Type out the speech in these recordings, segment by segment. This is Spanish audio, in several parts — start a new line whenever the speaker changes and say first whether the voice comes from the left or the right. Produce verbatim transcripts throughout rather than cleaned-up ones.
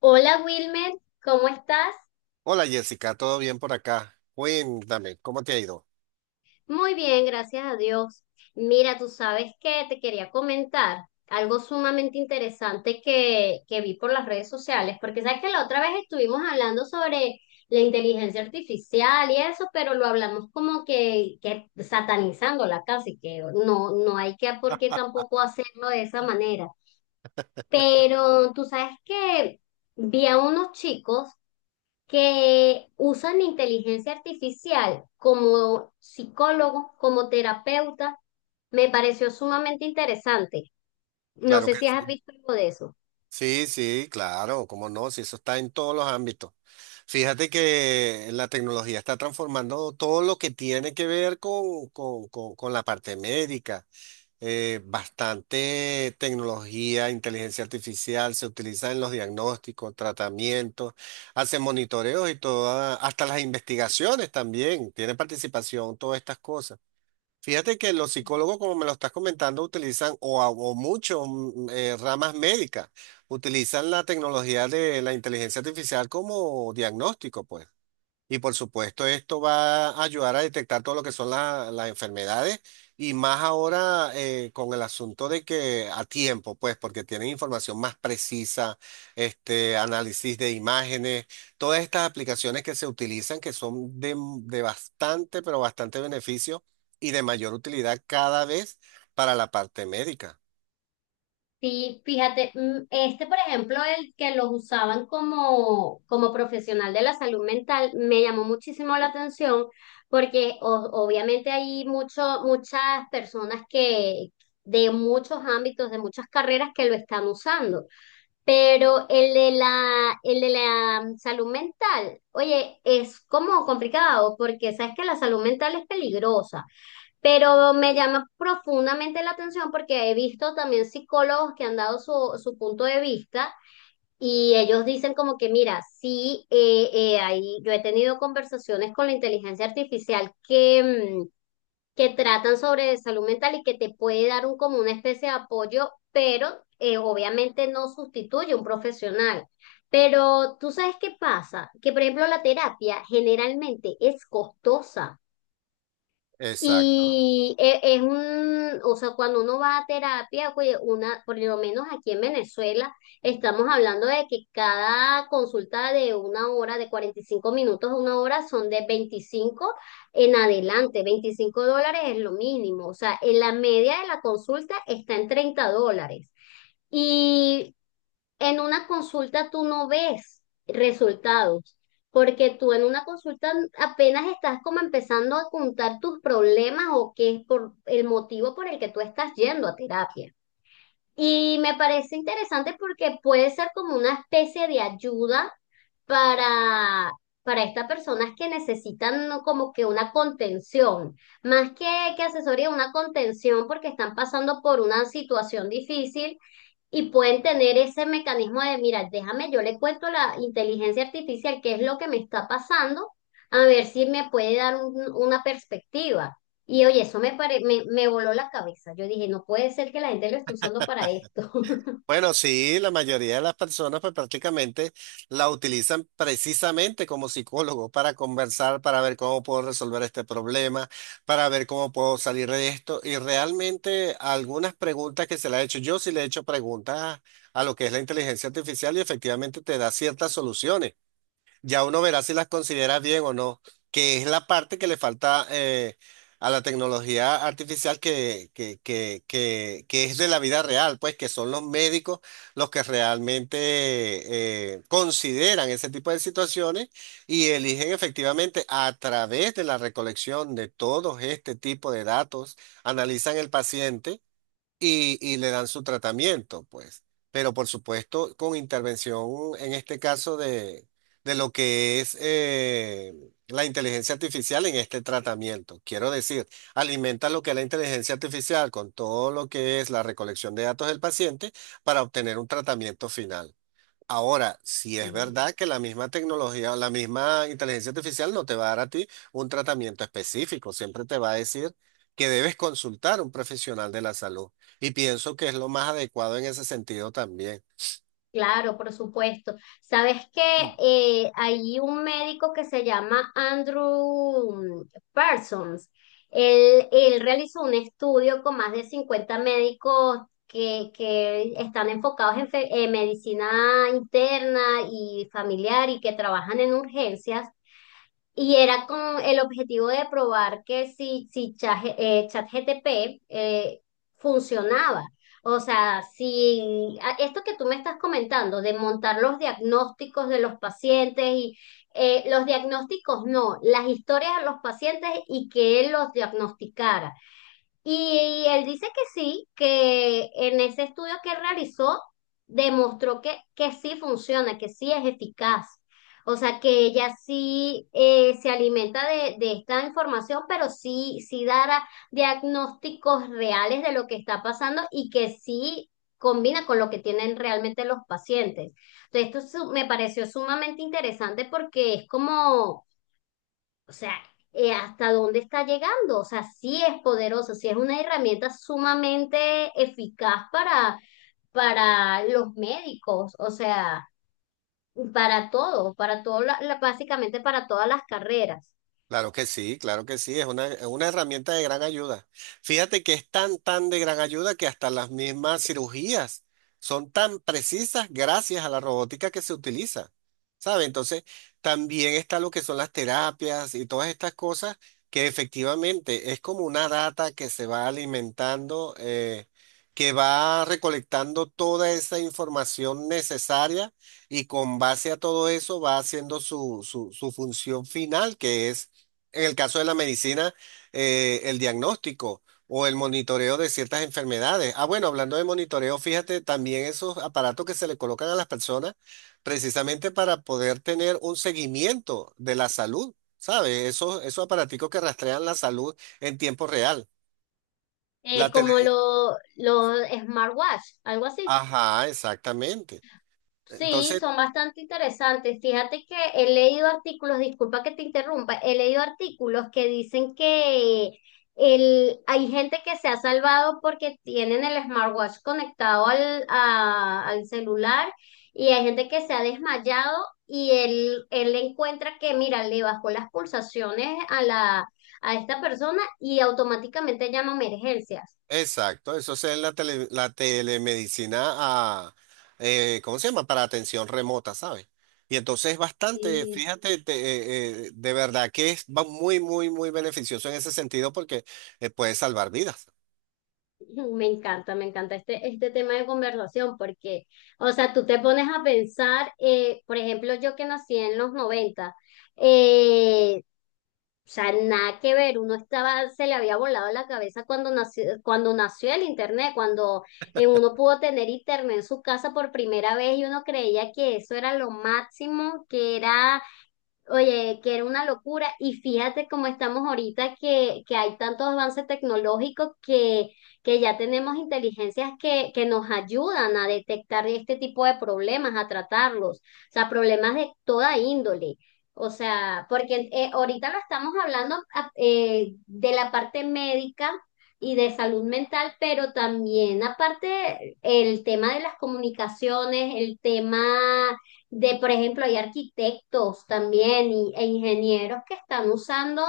left: Hola Wilmer, ¿cómo estás?
right: Hola Jessica, ¿todo bien por acá? Cuéntame, ¿cómo te ha ido?
left: Muy bien, gracias a Dios. Mira, tú sabes que te quería comentar algo sumamente interesante que, que vi por las redes sociales, porque sabes que la otra vez estuvimos hablando sobre la inteligencia artificial y eso, pero lo hablamos como que, que satanizándola casi, que no, no hay que por qué tampoco hacerlo de esa manera. Pero tú sabes que vi a unos chicos que usan inteligencia artificial como psicólogo, como terapeuta. Me pareció sumamente interesante. No
right: Claro
left: sé
right: que
left: si
right: sí.
left: has visto algo de eso.
right: Sí, sí, claro, cómo no, si eso está en todos los ámbitos. Fíjate que la tecnología está transformando todo lo que tiene que ver con, con- con- con la parte médica. Eh, bastante tecnología, inteligencia artificial se utiliza en los diagnósticos, tratamientos, hace monitoreos y toda, hasta las investigaciones también, tiene participación todas estas cosas. Fíjate que los psicólogos, como me lo estás comentando, utilizan, o, a- o muchos mm, eh, ramas médicas, utilizan la tecnología de la inteligencia artificial como diagnóstico, pues. Y por supuesto, esto va a ayudar a detectar todo lo que son la- las enfermedades y más ahora eh, con el asunto de que a tiempo, pues, porque tienen información más precisa, este, análisis de imágenes, todas estas aplicaciones que se utilizan que son de, de bastante, pero bastante beneficio y de mayor utilidad cada vez para la parte médica.
left: Sí, fíjate, mm, este, por ejemplo, el que los usaban como, como profesional de la salud mental, me llamó muchísimo la atención porque o- obviamente hay mucho, muchas personas que de muchos ámbitos, de muchas carreras que lo están usando. Pero el de la, el de la mm, salud mental, oye, es como complicado porque sabes que la salud mental es peligrosa, pero me llama profundamente la atención porque he visto también psicólogos que han dado su, su punto de vista y ellos dicen como que mira, sí, eh, eh, ahí yo he tenido conversaciones con la inteligencia artificial que, mm, que tratan sobre salud mental y que te puede dar un, como una especie de apoyo, pero eh, obviamente no sustituye un profesional. Pero tú sabes qué pasa, que por ejemplo la terapia generalmente es costosa.
right: Exacto.
left: Y e- es un, o sea, cuando uno va a terapia, oye, una, por lo menos aquí en Venezuela, estamos hablando de que cada consulta de una hora, de cuarenta y cinco minutos a una hora, son de veinticinco en adelante. Veinticinco dólares es lo mínimo. O sea, en la media, de la consulta está en treinta dólares. Y en una consulta tú no ves resultados, porque tú en una consulta apenas estás como empezando a contar tus problemas o qué es por el motivo por el que tú estás yendo a terapia. Y me parece interesante porque puede ser como una especie de ayuda para, para estas personas que necesitan, ¿no?, como que una contención, más que, que asesoría, una contención porque están pasando por una situación difícil y pueden tener ese mecanismo de mira, déjame, yo le cuento a la inteligencia artificial qué es lo que me está pasando, a ver si me puede dar un- una perspectiva. Y oye, eso me, pare- me, me voló la cabeza. Yo dije, no puede ser que la gente lo esté usando para esto.
right: Bueno, sí, la mayoría de las personas pues prácticamente la utilizan precisamente como psicólogo para conversar, para ver cómo puedo resolver este problema, para ver cómo puedo salir de esto. Y realmente algunas preguntas que se le ha hecho, yo sí le he hecho preguntas a lo que es la inteligencia artificial y efectivamente te da ciertas soluciones ya uno verá si las considera bien o no, que es la parte que le falta eh, a la tecnología artificial que, que, que, que, que es de la vida real, pues que son los médicos los que realmente eh, consideran ese tipo de situaciones y eligen efectivamente a través de la recolección de todos este tipo de datos, analizan el paciente y, y le dan su tratamiento, pues. Pero por supuesto, con intervención, en este caso, de, de lo que es eh, la inteligencia artificial en este tratamiento. Quiero decir, alimenta lo que es la inteligencia artificial con todo lo que es la recolección de datos del paciente para obtener un tratamiento final. Ahora, si es
left: Sí.
right: verdad que la misma tecnología, la misma inteligencia artificial no te va a dar a ti un tratamiento específico, siempre te va a decir que debes consultar a un profesional de la salud. Y pienso que es lo más adecuado en ese sentido también.
left: Claro, por supuesto. Sabes que eh, hay un médico que se llama Andrew Parsons. Él, él realizó un estudio con más de cincuenta médicos que, que están enfocados en, fe- en medicina interna y familiar y que trabajan en urgencias. Y era con el objetivo de probar que si, si Cha- eh, ChatGTP eh, funcionaba. O sea, si a- esto que tú me estás comentando, de montar los diagnósticos de los pacientes y eh, los diagnósticos no, las historias de los pacientes, y que él los diagnosticara. Y él dice que sí, que en ese estudio que realizó demostró que, que sí funciona, que sí es eficaz. O sea, que ella sí eh, se alimenta de, de esta información, pero sí, sí dará diagnósticos reales de lo que está pasando y que sí combina con lo que tienen realmente los pacientes. Entonces, esto su- me pareció sumamente interesante porque es como, o sea, eh, ¿hasta dónde está llegando? O sea, sí es poderosa, sí es una herramienta sumamente eficaz para, para los médicos, o sea, para todo, para todo, la- la- básicamente para todas las carreras.
right: Claro que sí, claro que sí, es una, es una herramienta de gran ayuda. Fíjate que es tan, tan de gran ayuda que hasta las mismas cirugías son tan precisas gracias a la robótica que se utiliza, ¿sabe? Entonces, también está lo que son las terapias y todas estas cosas que efectivamente es como una data que se va alimentando, eh, que va recolectando toda esa información necesaria y con base a todo eso va haciendo su, su su función final, que es en el caso de la medicina, eh, el diagnóstico o el monitoreo de ciertas enfermedades. Ah, bueno, hablando de monitoreo, fíjate también esos aparatos que se le colocan a las personas precisamente para poder tener un seguimiento de la salud, ¿sabes? Esos, esos aparaticos que rastrean la salud en tiempo real.
left: Eh,
right: La tele...
left: como lo, los smartwatch, algo así.
right: Ajá, exactamente.
left: Sí,
right: Entonces,
left: son bastante interesantes. Fíjate que he leído artículos, disculpa que te interrumpa, he leído artículos que dicen que el, hay gente que se ha salvado porque tienen el smartwatch conectado al, a- al celular, y hay gente que se ha desmayado y él, él encuentra que, mira, le bajó las pulsaciones a la, a esta persona, y automáticamente llama a emergencias.
right: exacto, eso es en la, tele- la telemedicina, a, eh, ¿cómo se llama? Para atención remota, ¿sabes? Y entonces es bastante, fíjate, te- eh, eh, de verdad que es va muy, muy, muy beneficioso en ese sentido porque eh, puede salvar vidas.
left: Me encanta, me encanta este, este tema de conversación porque, o sea, tú te pones a pensar, eh, por ejemplo, yo que nací en los noventa, eh, o sea, nada que ver. Uno estaba, se le había volado la cabeza cuando nació, cuando nació el internet, cuando eh, uno pudo tener internet en su casa por primera vez, y uno creía que eso era lo máximo, que era, oye, que era una locura. Y fíjate cómo estamos ahorita, que, que hay tantos avances tecnológicos que, que ya tenemos inteligencias que, que nos ayudan a detectar este tipo de problemas, a tratarlos. O sea, problemas de toda índole. O sea, porque eh, ahorita lo estamos hablando, a- eh, de la parte médica y de salud mental, pero también aparte el tema de las comunicaciones, el tema de, por ejemplo, hay arquitectos también y- e ingenieros que están usando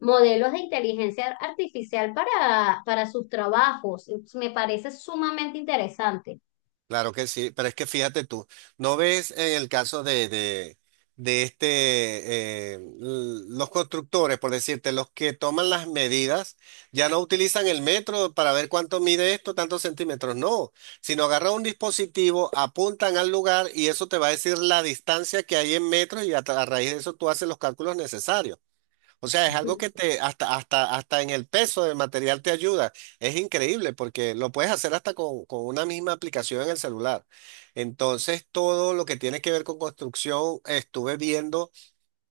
left: modelos de inteligencia artificial para, para sus trabajos. Me parece sumamente interesante.
right: Claro que sí, pero es que fíjate tú, ¿no ves en el caso de, de, de este, eh, l- los constructores, por decirte, los que toman las medidas, ya no utilizan el metro para ver cuánto mide esto, tantos centímetros, no, sino agarran un dispositivo, apuntan al lugar y eso te va a decir la distancia que hay en metros y a, tra- a raíz de eso tú haces los cálculos necesarios. O sea, es algo que te, hasta, hasta, hasta en el peso del material te ayuda. Es increíble porque lo puedes hacer hasta con, con una misma aplicación en el celular. Entonces, todo lo que tiene que ver con construcción, estuve viendo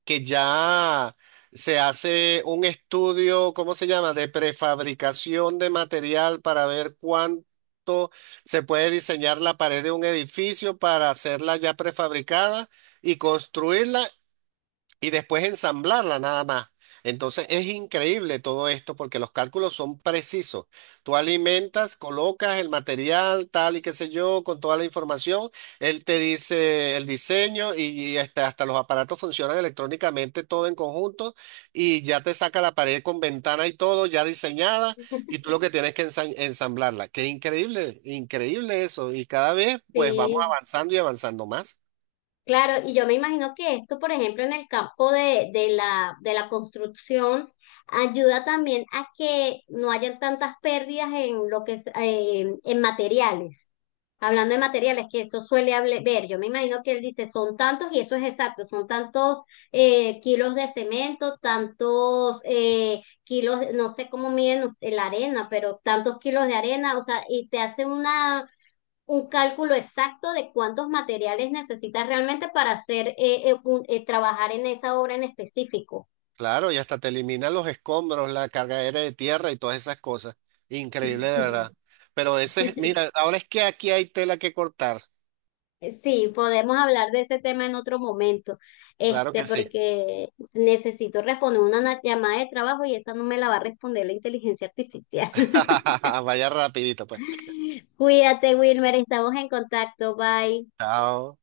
right: que ya se hace un estudio, ¿cómo se llama?, de prefabricación de material para ver cuánto se puede diseñar la pared de un edificio para hacerla ya prefabricada y construirla y después ensamblarla nada más. Entonces es increíble todo esto porque los cálculos son precisos. Tú alimentas, colocas el material, tal y qué sé yo, con toda la información. Él te dice el diseño y hasta, hasta los aparatos funcionan electrónicamente todo en conjunto y ya te saca la pared con ventana y todo ya diseñada y tú lo que tienes que ensa- ensamblarla. Qué increíble, increíble eso. Y cada vez pues vamos
left: Sí.
right: avanzando y avanzando más.
left: Claro, y yo me imagino que esto, por ejemplo, en el campo de, de la, de la construcción, ayuda también a que no hayan tantas pérdidas en lo que es, eh, en materiales. Hablando de materiales, que eso suele hable- ver, yo me imagino que él dice, son tantos, y eso es exacto, son tantos eh, kilos de cemento, tantos eh, kilos, no sé cómo miden la arena, pero tantos kilos de arena. O sea, y te hace una un cálculo exacto de cuántos materiales necesitas realmente para hacer eh, eh, un- eh, trabajar en esa obra en específico.
right: Claro, y hasta te elimina los escombros, la carga aérea de tierra y todas esas cosas. Increíble, de verdad. Pero ese, es- mira, ahora es que aquí hay tela que cortar.
left: Sí, podemos hablar de ese tema en otro momento,
right: Claro
left: este,
right: que sí.
left: porque necesito responder una na- llamada de trabajo y esa no me la va a responder la inteligencia artificial.
right: Vaya rapidito, pues.
left: Cuídate, Wilmer, estamos en contacto, bye.
right: Chao.